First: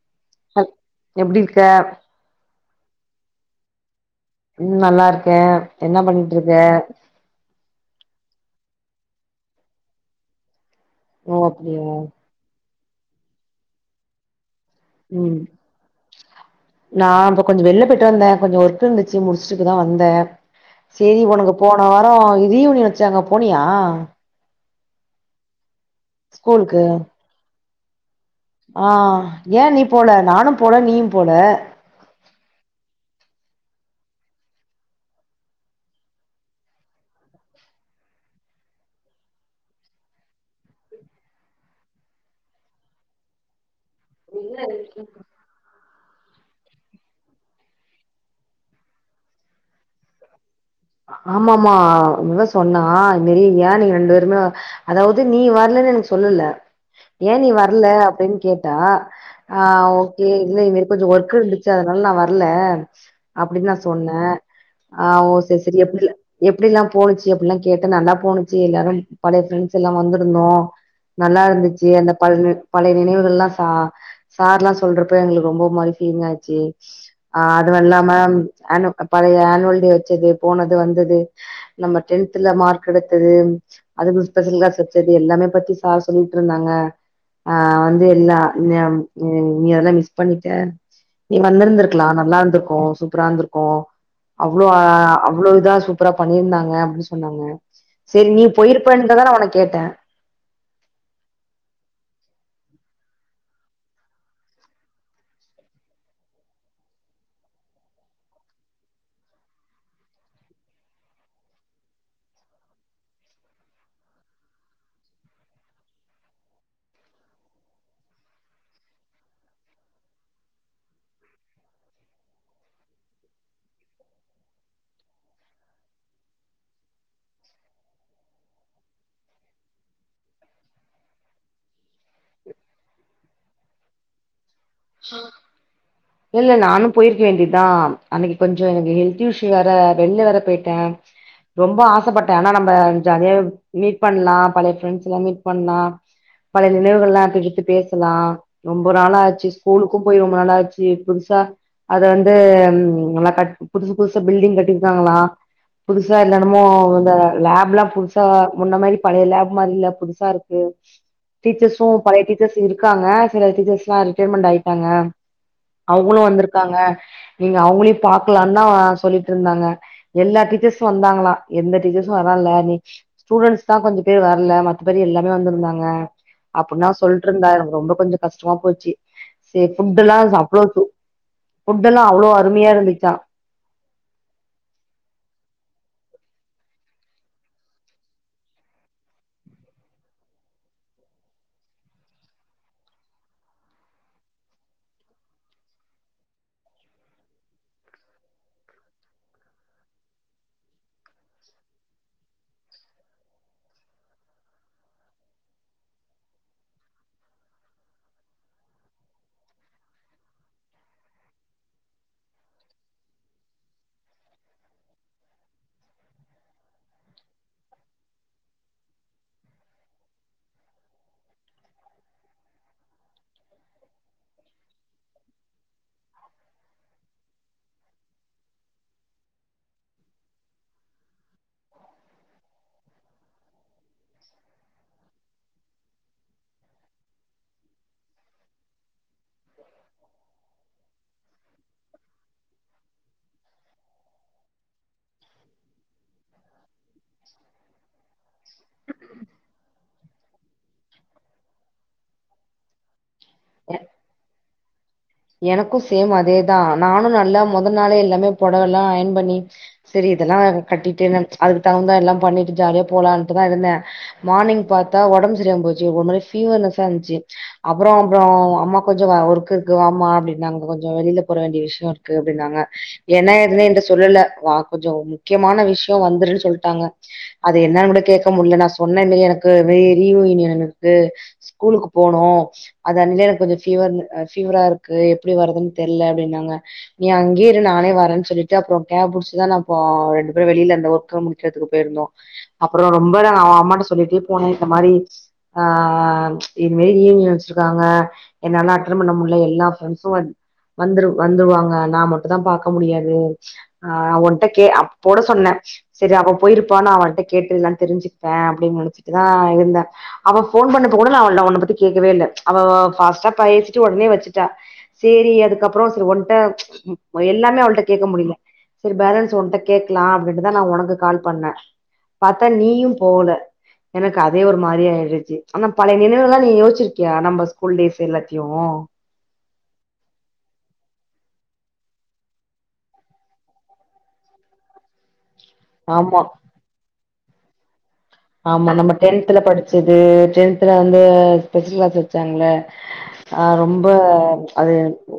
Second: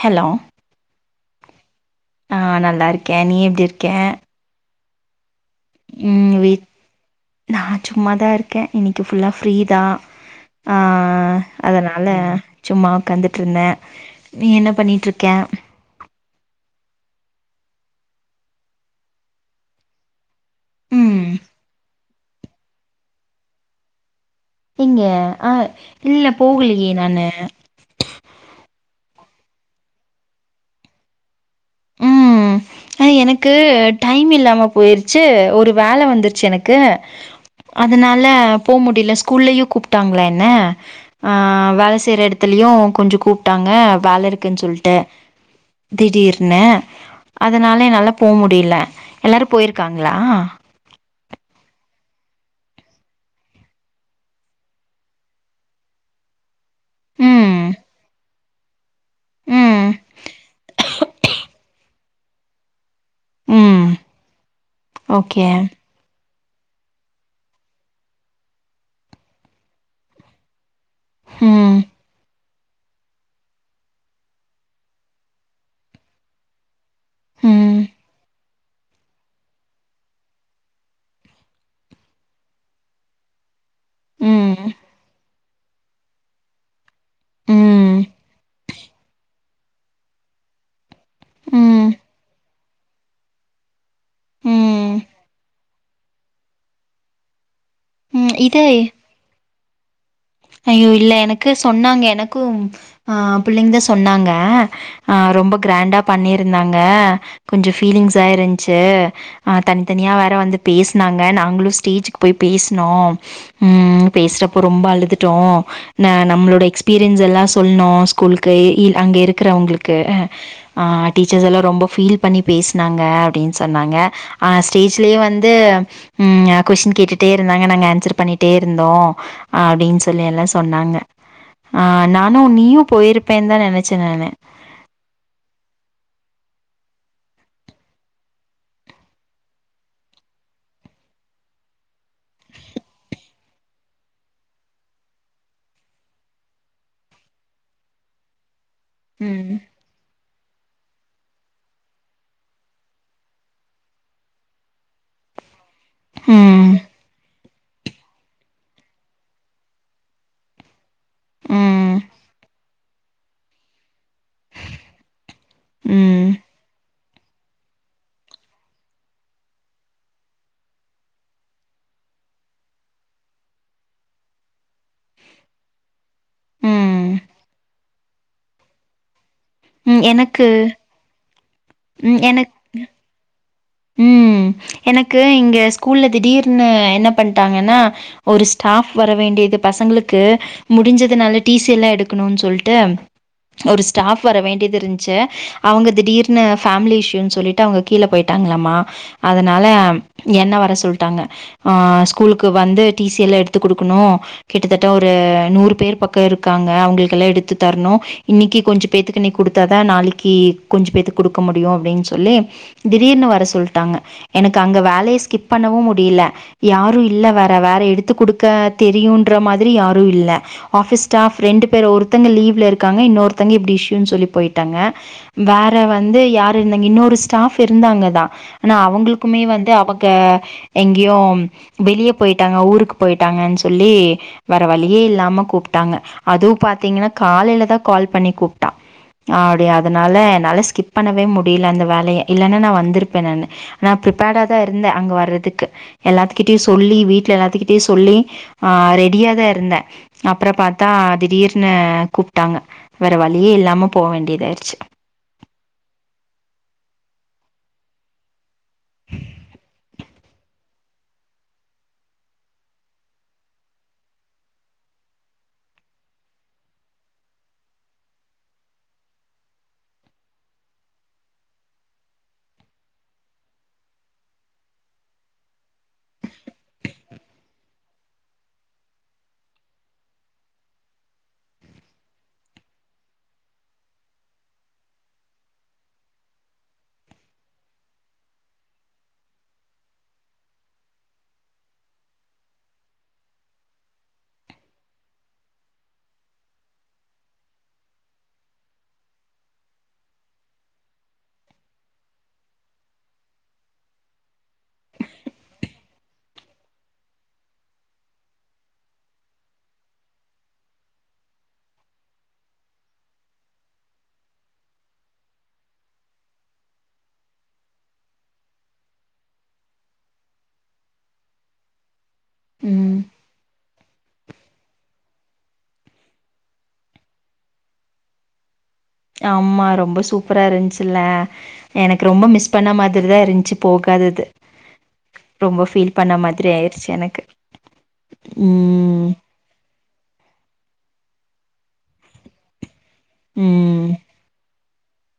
Hello ஒ எப்டி இருக்க ஆ நல்லா இருக்கே நீ எப்டி இருக்கே உம் நல்லா இருக்கே என்ன ம் பண்ணிட்டு இருக்க வித் நா சும்மா தா இருக்கே இன்னிக்கு ஃபுல்லா ஃப்ரீதா அ ஓ அப்டியா அதனால சும்மா உக்காந்துட்டு இருந்தே நீ என்ன பண்ணி உம் நா இப்ப கொஞ்சோ வெள்ல போயிட்டு வந்தே கொஞ்சோ ஒர்க் இருந்துச்சு முடிச்சுட்டு இப்பதா வந்தே சேரி ம் உனக்கு போன வாரம் ரீயூனியன் வச்சாங்க போனியா எங்க ஆ இல்ல ஸ்கூலுக்கு போகலையே நானு ஆ ஏன் நீ போல நானும் போல நீயும் போல அ எனக்கு டைம் இல்லாம போயிருச்சு ஒரு வேலை வந்துருச்சு எனக்கு அதனால போ முடில ஸ்கூல்லயு கூப்ட்டாங்களா என்ன ஆ வேலை செய்ற எடத்துலயையு கொஞ்சோ கூப் டாங்க வேலை இருக்குன்னு சொல்ட்டு திடீர் னே அதனால என்னால போ முடில எல்லாரு போயிருக்காங்ளா ஆமா ஆமா இவ சொன்னா இந்த மாறி ஏன் நீங்க ரெண்டு பேருமே அதாவது நீ வர்லன்னு எனக்கு சொல்லல ஏன் நீ ம் வர்ல அப்டின்னு கேட்டா ஆ ம் ஓகே இன்னு இது மாறி கொஞ்சோ ஒர்க் இருந்துச்சு அதனால நா வர்ல அப்படின்னு நா ம் சொன்னே ஆ ஓ ஓகே சரி சரி எப்டி எப்டி ல்லாம் போச்சு அப்டில்லா கேட்டு நல்லா போணுச்சு எல்லாரும் பழைய ஃப்ரெண்ட்ஸ் எல்லா வந்திருந்தோ நல்லா ம் இருந்துச்சு அந்த பழ பழைய நினைவுகள் எலாம் சா சார் எல்லா சொல்ற்ப்ப எங்களுக்கு ரொம்ப மாறி பீலிங் ஆச்சு அ அதுவு ம் இல்லாம பழைய ஆனுவல் டே வச்சது போனது வந்தது நம்ம டென்த்ல மார்க் எடுத்தது அதுக் கூட ஸ்பெஷல் ம் கிளாஸ் வச்சது எல்லாமே பத்தி சார் சொல்லிட்டு இருந்தாங்க ஆ ம் வந்து எல்லா அண்ணே நீ அதமிஸ் பண்ணிட்ட நீ ம் வந்திருந்திருக்கலா நல்லா இருந்திருக்கும் சூப்பரா இருந்திருக் கும் அவ்ளோ ம் அவ்ளோ இதா சூப்பரா பண்ணியிருந்தாங்க அப்டின்னு சொன்னாங்க சேரி ம் நீ போயிருப்பேன்ட்டுதா நா உன்ன கேட்டே ஐய்யோ இல்ல எனக்கு சொன்னாங்க எனக்கும் ஆ பிள்ளைங்கதா சொன்னாங்க அ ரொம்ப கிராண்டா பண்ணியிருந்தாங்க கொஞ்சோ ஃபீலிங்ஸா இருன்ச்சு ஆ தனித்தனியா வேற வந்து பேசுனாங்க நாங்களு ஸ்டேஜுக்கு போய் பேசுனோ உம் உம் பேசுறப்ப ரொம்ப அழுதுட்டோ ந நம்மளோட எக்ஸ்பீரியன்ஸ் எல்லா சொல்னோ ஸ்கூலுக்கு இல் அங்க இருக்கிறவங்களுக்கு அ ஆ டீச்சர்ஸ் எல்லா ரொம்ப ஃபீல் பண்ணி பேசினாங்க அப்டின்னு சொன்னாங்க ஆ ஸ்டேஜ்லயே வந்து ம் கொஸ்டின் கேட்டுட்டே இருந்தாங்க நாங்க ஆன்சர் பண்ணிட்டே இருந்தோ அப்படின் சொல்ல சொல்லி எல்லா சொன்னாங்க ஆ நானும் நீயு போயிருப்பேன் தா நெனைச்சே நானு ஹ இல்ல நானு போயிருக்க வேண்டியதுதா அன்னைக்கு கொஞ்சோ எனக்கு ஹெல்த் இஷ்யூ வேற வெளியில வேற போயிட்டே ரொம்ப ஆசைப்பட்டே ஆனா நம்ம ஜாலியா மீட் பண்லா பழைய ஃப்ரெண்ட்ஸ் எல்லா மீட் பண்லா பழைய நினைவுகள் எல்லா எடுத்து எடுத்து பேசலா ரொம்ப நாள் ஆச்சு ம் ஊருக்கு போய் ரொம்ப நாள்ளாச்சு புதுசா அது வந்து நல்லா கட் புதுசு புதுசா பில்டிங் கட்டிருக்காங்களா புதுசா என்னன்னமோ ம் வந்த லேப்லா புதுசா முன்ன மாதிரி பழைய லேப் மாதிரி இல்ல புதுசா இருக்கு ம் டீச்சர்ஸும் பழைய டீச்சர்ஸ் இருக்காங்க சில டீச்சர்ஸ்லா ரிட்டய்ர்மென்ட் ங்க அவங்களு ம் வந்திருக்காங்க நீங்க அவங்களையும பாக்கலான் தா சொல்லிட்டு இருந்தாங்க எல்லா டீச்சர்ஸு வந்தாங்களா எந்த டீச்சர்ஸும் வரால நீ ஸ்டூடெண்ட்ஸ் தா கொஞ்சோ பேர் வரல மத்த பேர் எல்லாமே வந்திருந்தாங்க அப்டின்னா ம் சொல்லிட்டு இருந்தா எனக்கு ரொம்ப கொஞ்சோ கஷ்டமா போச்சு சரி புட் ம் எல்லா எனக்கு சப்ளோட்டு புட் எல்லா ம் அவ்வளோ எனக் அருமையா இருந்துச்சா ம் எனக்கு இங்க ஸ்கூல்ல திடீர்னு என்ன பண்ட்டாங்கன்னா ஒரு ஸ்டாப் வர வேண்டியது பசங்களுக்கு முடிஞ்சதுனால டீசி எல்லா எடுக்கணுன்னு சொல்லிட்டு ஒரு ஸ்டாஃப் வர வேண்டியது இருந்துச்சு அவங்க திடீர்னு பேமிலி இஷயூனு சொல்லிட்டு அவங்க கீழே போய்ட் ட்டாங்களாமா அதனால என்ன வர சொல்ட்டாங்க ஆ ஸ்கூலுக்கு வந்து டிசி எல்லா எடுத்து கொடுக்கணு கிட்டத்தட்ட ஒரு நூறு பேர் பக்கோ இருக்காங்க அவங்களுக்கெல்லா எடுத்து தரணு இன்னைக்கு கொஞ்சோ பேத்துக்கு நீ கொடுத்தாதான் நாளைக்கு கொஞ்சோ பேத்து கொடுக்க முடியு அப்டின்னு சொல்லி திடீர்னு வர சொல்லிட்டாங்க எனக்கு அங்கே வேலையை ஸ்கிப் பண்ணவு முடியல யாரு இல்ல வேற வேற எடுத்து குடுக்க தெரியுன்ற மாதிரி யாரு இல்ல ஆஃ பிஸ் ஸ்டாஃப் ரெண்டு பேர் ஒருத்தங்க லீவ்ல இருக்காங்க இன்னொருத்தங்க இப்டி இஷயூன்னு சொல்லி போயிட்டாங்க வேற வந்து யார் இருந்தாங்க இன்னொரு ஸ்டாஃப் இருந்தாங்கதா ஆனா அவங்களுக்குமே வந்து அவங்க எங்கேயோ வெளியே போயிட்டாங்க ஊருக்கு போயிட்டாங்கன்னு சொல்லி வேற வழியே இல்லாம கூப்ட்டாங்க அதுவு பார்த்தீங்கன்னா காலையிலதா கால் பண்ணி கூப்ட்டான் அ அப்படியா அதனால என்னால ஸ்கிப் பண்ணவே முடியல அந்த வேலைய இல்லைனா நா வந்திருப்பே நானு நா ப்ரிப்பேர்டா தா இருந்தே அங்கே வர்றதுக்கு எல்லாத்துக்கிட்டயு சொல்லி வீட்ல எல்லாத்துக்கிட்டயு சொல்லி ஆ ரெடியா தா இருந்தே அப்றம் பார்த்தா திடீர்னு கூப்ட்டாங்க வேற வழியே இல்லாம போக வேண்டியதாயிடுச்சு எனக்கும் சேம் அதேதா நானு நல்லா முதல் நாளே எல்லாமே புடவெல்லா அயன் பண்ணி சரி இதெல்லா கட்டிட்டே நானு அதுக்கு தகுந்தா எல்லா பண்ணிட்டு ஜாலியா போலான்ட்டுதா இருந்தே மார்னிங் பார்த்தா உடம்பு சரியாம போச்சு ஒரு மாதிரி பீவர்னஸ்ஸா இருந்துச்சு அப்றோ அப்றோ அம்மா கொஞ்சோ ஒர்க் இருக்கு வாம்மா வா அப்டின்னாங்க கொஞ்சோ வெளில போற வேண்டிய விஷ்யோ இருக்கு அப்படின்னாங்க என்ன ஏதுன்னு என்ட்ட சொல்லல வா கொஞ்சோ முக்கியமான விஷயம் வந்துருன்னு சொல்லிட்டாங்க அது என்னன்னு கூட கேக்க முட்ல நா சொன்னேன்லையே எனக்கு வெ ரியூனியன் இருக்கு ஸ்கூலுக்கு போனும் அத அன்னிலேர்க்கு எனக்கு கொஞ்சோ ஃபீவர் ஃபீவரா இருக் க்கு எப்டி வரதுன்னு தெர்ல அப்டின்னாங்க நீ அங்கேய இரு நானே வரேன் சொல்லிட்டு அப்பறோ கேப் புடிச்சுதா நா இப்போ ரெண்டு பேரும் வெளியில இருந்த ஒர்க்க முடு கெர்துக்கு போயிருந்தோ அப்பறோ ரொம்ப இத அவ அவன் அம்மாட்ட சொல்லிட்டே போனே இந்த மாரி ஆ ஆ இது மாரி ரியூனியன் வச்சுருக்காங்க என்னால அட்டன் பண்ண முட்ல எல்லா ப்ரெண்ட்ஸு வன்ட் வந்துரு வந்துருவாங்க நா மட்டுந்தா பாக்க முடியாது ஆ ஒன்ட்ட கே அப் போட சொன்னே செரி அவ போயிருப்பான்னு அவன்கிட்ட கேட்டு இதுதா தெருஞ்சுப்பே அப்டின்னு நெனச்சுட்டு தா இருந்தே அவ போன் பண்ணப்ப கூட நா அவ உன்ன நா பத்தி கேக்கவே இல்ல அவ வ பாஸ்ட்டா பேசிட்டு ஒடனே வச்சுட்டா சேரி அதுக்கப்பறோ சேர் ஒன்ட எல்லாமே அவள்ட்ட கேக்க முடியும் செரி பேலன்ஸ் உன்ட்ட கேக்கல அப்டின்ட்டு தா நா உனக்கு கால் பண்ணே பாத்தா நீயும் ம் போல எனக்கு அதே ஒரு மாதிரி ஆயிடுச்சு ஆனா பழைய நினைவுல்லா நீ யோச்சுருக்கியா நம்ம ஸ்கூல் டேஸ் எல்லாத்தையு ஆமா ரொம்ப சூப்பரா இருந்துச்சுல எனக்கு ரொம்ப மிஸ் பண்ண மாதிரி தா இருந்துச்சு போகாதது ரொம்ப ஃபீல் பண்ண ஆமா மாதிரி ஆயிருச்சு எனக்கு ஆமா நம்ம ம் டென்த்துல படிச்சது டென்த்துல வந்து ஸ்பெஷல் க்ளாஸ் வச்சாங்கல ஆ ரொம்ப ம் அது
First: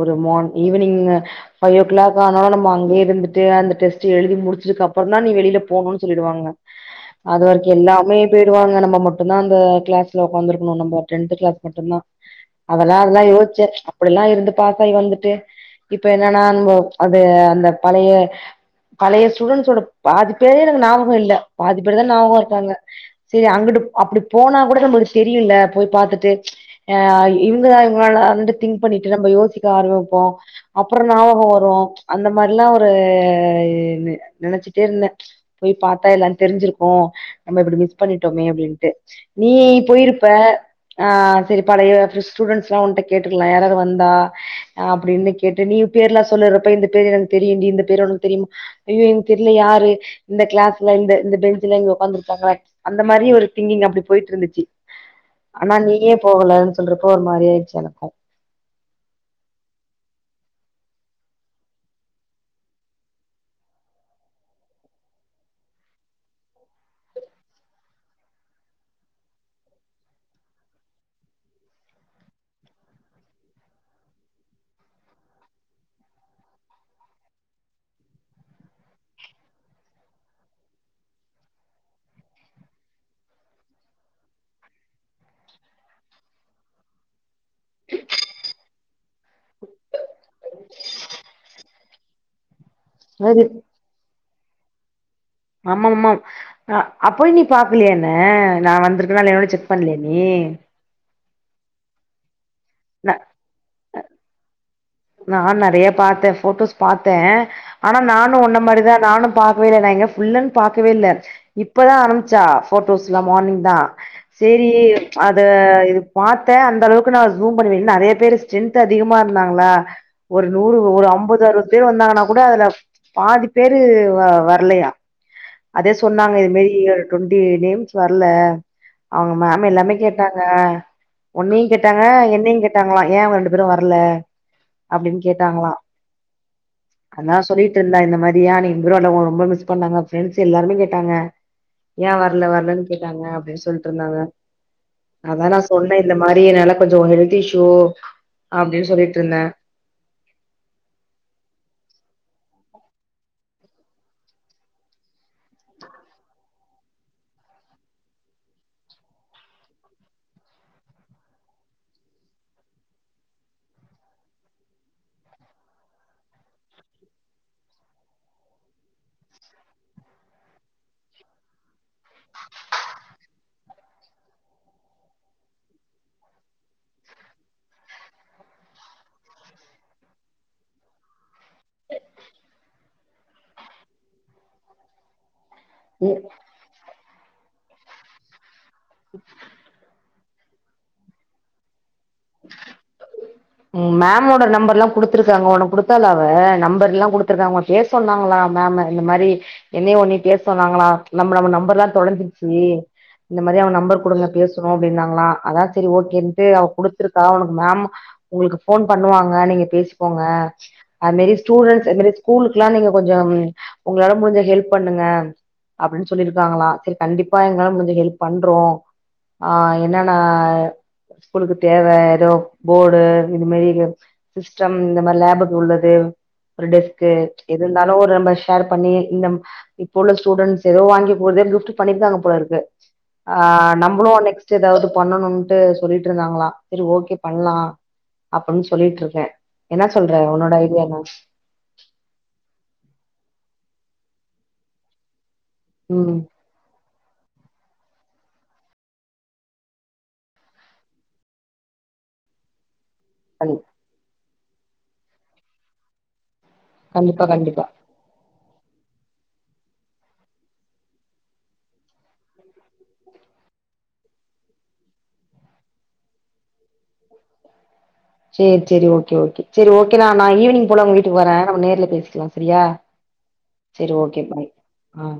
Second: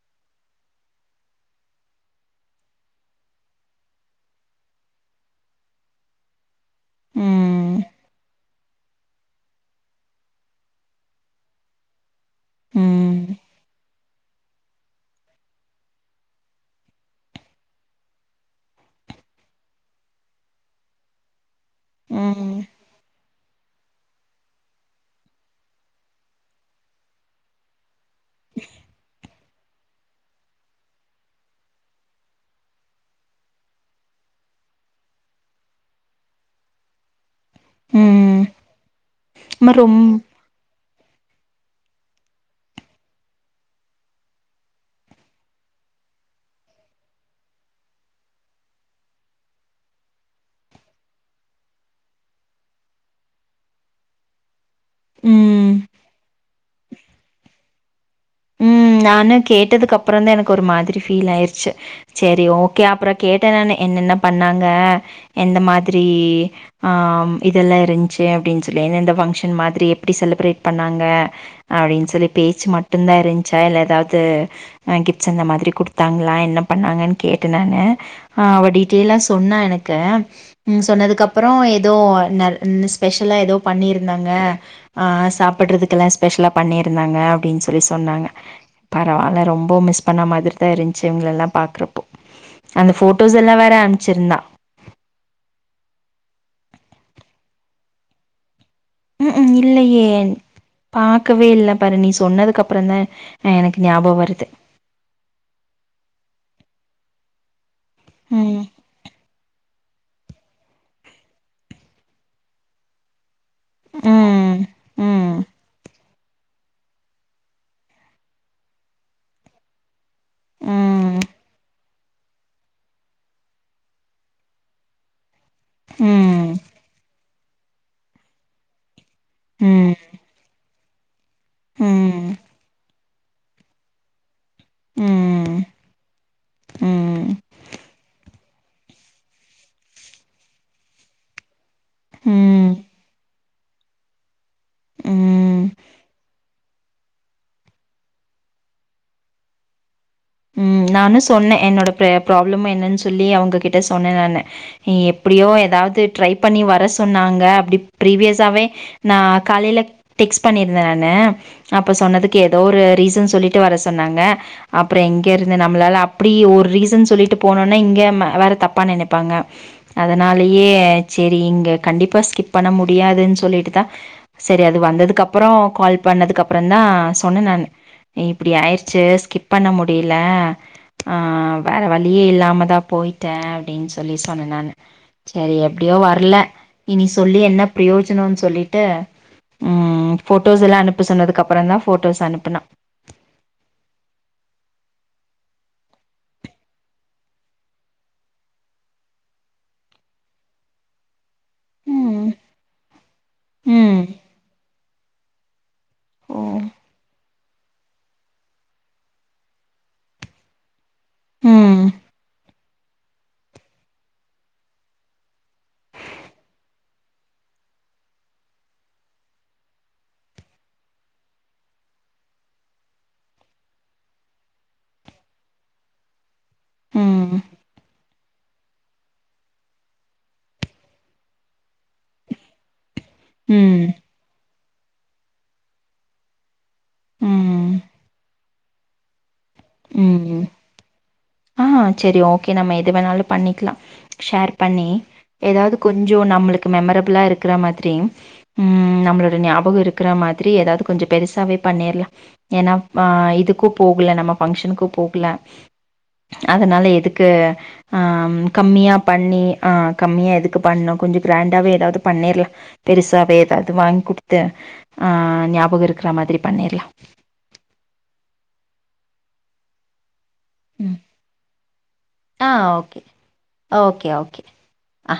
ஒரு மான் ஈவினிங்கு ஃபைவ் ஓ க்ளாக் ஆனாலு நம்ம அங்கயே இருந்துட்டு அந்த டெஸ்ட் எழுதி முடிச்சதுக்கு அப்பறந்தா நீ வெளில போணுன்னு சொல்லிடுவாங்க அது வரைக்கு ம் அப்பையே போய்ருவாங்க நம்ம மட்டுந்தா அந்த க்ளாஸ்ல ஒக்காந்து இருக்கணு நம்ம டென்த்து க்ளாஸ் மட்டுந்தா அதல்லா ம் அதல்லா யோச்சே இப்டில்லா இருந்து பாசாகி வந்துட்டு இப்ப என்னன்னா நம்ம அது அந்த பழைய பழைய ஸ்டூடென்ஸ்சோட பாதிப் பேரே எனக்கு நாபகோ இல்ல பாதிப்பேருதா நாவகோ ம் இருக்காங்க செரி அங்குட்டு அப்டி போனா கூட நம்மளுக்கு தெரியுல்ல போய் பாத்துட்டு எ அ இவுங்க தா இவுங்களால வந்து திங்க் பண்ணிட்டு நம்ம யோசிக்க ஆரம்பிப்போ அப்பறோ நாவகம் வரு அந்த மாரில்லா ஒரு நெனச்சுட்டே இருந்தே போய் பாத்தா எல்லா தெரிஞ்சிருக்கு நம்ம இப்டி மிஸ் ம் பண்ணிட்டோமே அப்டின்ட்டு நீ ரொம்ப போயிருப்ப ஆ செரி பழைய ஸ்டூடெண்ட்ஸ்லா ஒன்ட்ட கேட்டுக்கல்லா யாராரு வந்தா அப்டின்னு கேட்டு நீ பேர்லா சொல்லுறப்ப இந்த பேரு எனக்கு தெரியுன்டி இந்த பேரு உனக்கு தெரியுமா ஐயோ எனக்கு தெர்ல யாரு இந்த க்ளாஸ்ல இந்த இந்த பெஞ்சுல இங்க ஒக்காந்துருப் அந்த மாரியே ஒரு திங்கிங் அப்டி போயிட்ருந்துச்சு ம் ஆனா நீயே போகலன்னு சொல்றப்போ ஒரு மாரி ஆயிடுச்சு எனக்கு ம் நானு கேட்டதுக்கு அப்பறந்தா எனக்கு ஒரு மாதிரி ஃபீல் ஆயிருச்சு செரி ஓகே அப்பறோ கேட்டே நானு என்னென்ன பண்ணாங்க எந்த மாதிரி ஆம் இதெல்லா இருந்துச்சு அப்டின்னு சொல்லி எந்தெந்த பங்ஷன் மாதிரி எப்டி செலிப்ரேட் பண்ணாங்க அப்டின்னு சொல்லி பேச்சு மட்டுந்தா இருந்துச்சா இல்ல எதாவது அ கிப்ட்ஸ் அந்த மாதிரி குடுத்தாங்களா என்ன பண்ணாங்கன்னு கேட்டே நானு ஆ அவ டீட்டெய்ல்லா சொன்னா எனக்கு ம் சொன்னதுக்கு அப்பறோ எதோ நர் இன்னு ஸ்பெஷலா எதோ பண்ணியிருந்தாங்க ஆ சாப்புட்றதுக்கு எல்லா ஸ்பெஷலா பண்ணி இருந்தாங்க அப்டின்னு சொல்லி சொன்னாங்க பரவால்ல ரொம்ப மிஸ் பண்ண மாதிரி தா இருந்துச்சு இவுங்களெல்லா பார்க்குறப்போ அந்த போட்டோஸ் அது எல்லா வேற அனுப்ச்சிருந்தா ஆமா ஆமா அப்போ நீ பாக்கலயா என்ன நா வந்திருக் வந்து இருக்கான்னா ம் இல்லையான்னு ம் கூட செக் பண்ணலயா இல்லையே நீ பாக்கவே இல்ல பாரு நீ சொன்னதுக்குப்பற தா நா எனக்கு ஞாயபக வருது நா நெறைய பாத்த போட்டோஸ் பாத்த ஆனா நானு ஒன்ன ம் மாரிதா நானு பாக்கவே இல்ல நா எங்க உள்ளனு பாக்கவே இல்ல இப்பதா ஆரம்பிச்சா போட்டோஸ்லா மார்னிங் தா ம் சேரி ம் அத இது பார்த்த அந்த அளவுக்கு நா ஜூம் பண்ணுவ நெறைய பேரு ஸ்ட்ரென்த் அதிகமா இருந்தாங்களா ஒரு நூறு ஒரு ம் அம்பது அறுபது பேர் வந்தாங்கன்னா கூட அதுல பாதி பேரு வ வரலயா அதே சொன்னாங்க ம் இதுமாரி டொவெண்டி நேம்ஸ் வரல அவங்க மேம் எல்லாமே ம் கேட்டாங்க உன்னையு கேட்டாங்க ம் என்னையு கேட்டாங்களா ஏய அவங்க ரெண்டு பேரு வரல அப்டின்னு ம் கேட்டாங்களா ம் அதா சொல்லிட்டு இருந்தா இந்த மாதிரியா நீ இப்ராடல ஒ ரொம்ப மிஸ் பண்ணாங்க ஃப்ரண்ட்ஸ் எல்லாருமே கேட்டாங்க ஏய வரல ம் வரலன்னு கேட்டாங்க அப்டின்னு சொல்லிட்டு இருந்தாங்க அதா நா ம் சொன்ன இந்த மாதிரி என்னால கொஞ்ச ஹெல்த் இஷ்யூ அப்டின்னு சொல்லிட்டு இருந்த ம் நானு சொன்ன என்னோட ப்ராப்ளம் என்னன்னு சொல்லி அவங்ககிட்ட சொன்ன நானு நீ எப்டியோ ஏதாவது ட்ரை பண்ணி வர சொன்னாங்க அப்டி ப்ரீவியஸாவே நா காலையில டெக்ஸ்ட் பண்ணிருந்த நானு அப்ப சொன்னதுக்கு ஏதோ ஒரு ரீசன் சொல்லிட்டு வர சொன்னாங்க அப்பற எங்க இருது நம்மளால அப்டி ஒரு ரீசன் சொல்லிட்டு போனோனா இங்க வேற தப்பா நினைப்பாங்க அதனாலயே சரி இங்க கண்டிப்பாக ஸ்கிப் பண்ண முடியாதுன்னு சொல்லிட்டு தா சரி அது வந்ததுக்குப்பற கால் பண்ணதுக்கு அப்பற தா சொன்ன நான்னு இப்டி ஆயிறுச்சு ஸ்கிப் பண்ண முடில ஆஹ் வேற வழியே இல்லாமதா போயிட்ட அப்டின்னு சொல்லி சொன்ன நான்னு சேரி அப்டியோ வரல இனி சொல்லி என்ன பிரயோஜனனு சொல்லிட்டு ம் போட்டோஸ் எல்லா அனுப்ப சொன்னதுக்கு அப்பற தா போட்டோஸ் அனுப்புனா மேமோட நம்பர்ல்லா குடுத்ருக்காங்க உனக்கு குடுத்தாலா அவ நம்பர் எல்லா குடுத்தருக்காங்க பேசொன்னாங்களா மேம் இந்த மாரி என்னயு ஒன்னயு பேச சொன்னாங்களா நம்ம நம்ம நம்பர்ல்லா ம் தொலஞ்சிருச்சு இந்த மாரி அவ ம் நம்பர் கொடுங்க பேசணு அப்டின்னாங்களா அதா சரி ஓ ஓகேன்ட்டு அவ குடுத்திருக்கா உனக்கு மேம் உங்களுக்கு போன் பண்ணுவாங்க நீங்க பேசிப்போங்க அது மெரி ம் ஸ்டூடண்ட்ஸ் அது மெரி ஸ்கூலுக்குல்லா நீங்க கொஞ்ச உங்களால முடிஞ்ச ஹெல்ப் பண்ணுங்க அப்டின்னு சொல்லியிருக்காங்களா சரி கண்டிப்பா எங்களால முடிஞ்ச ஹெல்ப் பண்றோ ஆஹ் என்னன்னா ஸ்கூலுக்கு தேவ ஏதோ போடு இந்த மாதிரி இங்க சிஸ்டம் இந்த மாதிரி லேபுக்கு உள்ளது ஒரு டெஸ்க்கு ம் எது இருந்தாலு ஒரு நம்ம ஷேர் பண்ணி இந்த இப்ப உள்ள ஸ்டூடண்ட்ஸ் ஏதோ வாங்கி போதோ கிஃப்ட் பண்ணிருங்காங்க போல இருக்கு ஆஹ் ம் நம்மளு நெக்ஸ்ட் ஏதாவது பண்ணணும்ட்டு சொல்லிட்டு இருந்தாங்களா சரி ஓகே பண்ணலா ம் அப்டின்னு சொல்லிட்டு இருக்க என்ன சொல்ற உன்னோட ஐடியா என்ன ஆஹ் சேரி ஓகே நம்ம எது வேணாலு பண்ணிக்கலா ஷேர் பண்ணி ஏதாவது கொஞ்ச நம்மளுக்கு மெம்ரபிளா இருக்குற மாதிரி ம் நம்மளோட ஞாபக இருக்கிற மாதிரி ஏதாவது கொஞ்ச பெருசாவே பண்ணிடலா ஏன்னா ஆஹ் ம் இதுக்கு போகல நம்ம பங்க்ஷனுக்கு போகல அதனால கண்டிப்பா எதுக்கு கண்டிப்பா ஆம் கம்மியா பண்ணி ஆ கம்மியா எதுக்கு பண்ணணு கொஞ்ச கிராண்டாவே எதாவது பண்ணிரலா பெருசாவே எதாவது வாங்கி குடுத்து ஆ ஞாபக இருக்கிறா மாதிரி பண்ணிர்லா சேரி சேரி ஓகே ஓகே சேரி ஓகே நா நான் ஈவினிங் போல உங்க ம் வீட்டுக்கு வரே நம்ம நேர்ல பேசிக்கலா ஆ சரியா ஓகே. செரி ஓகே பாய் ஆ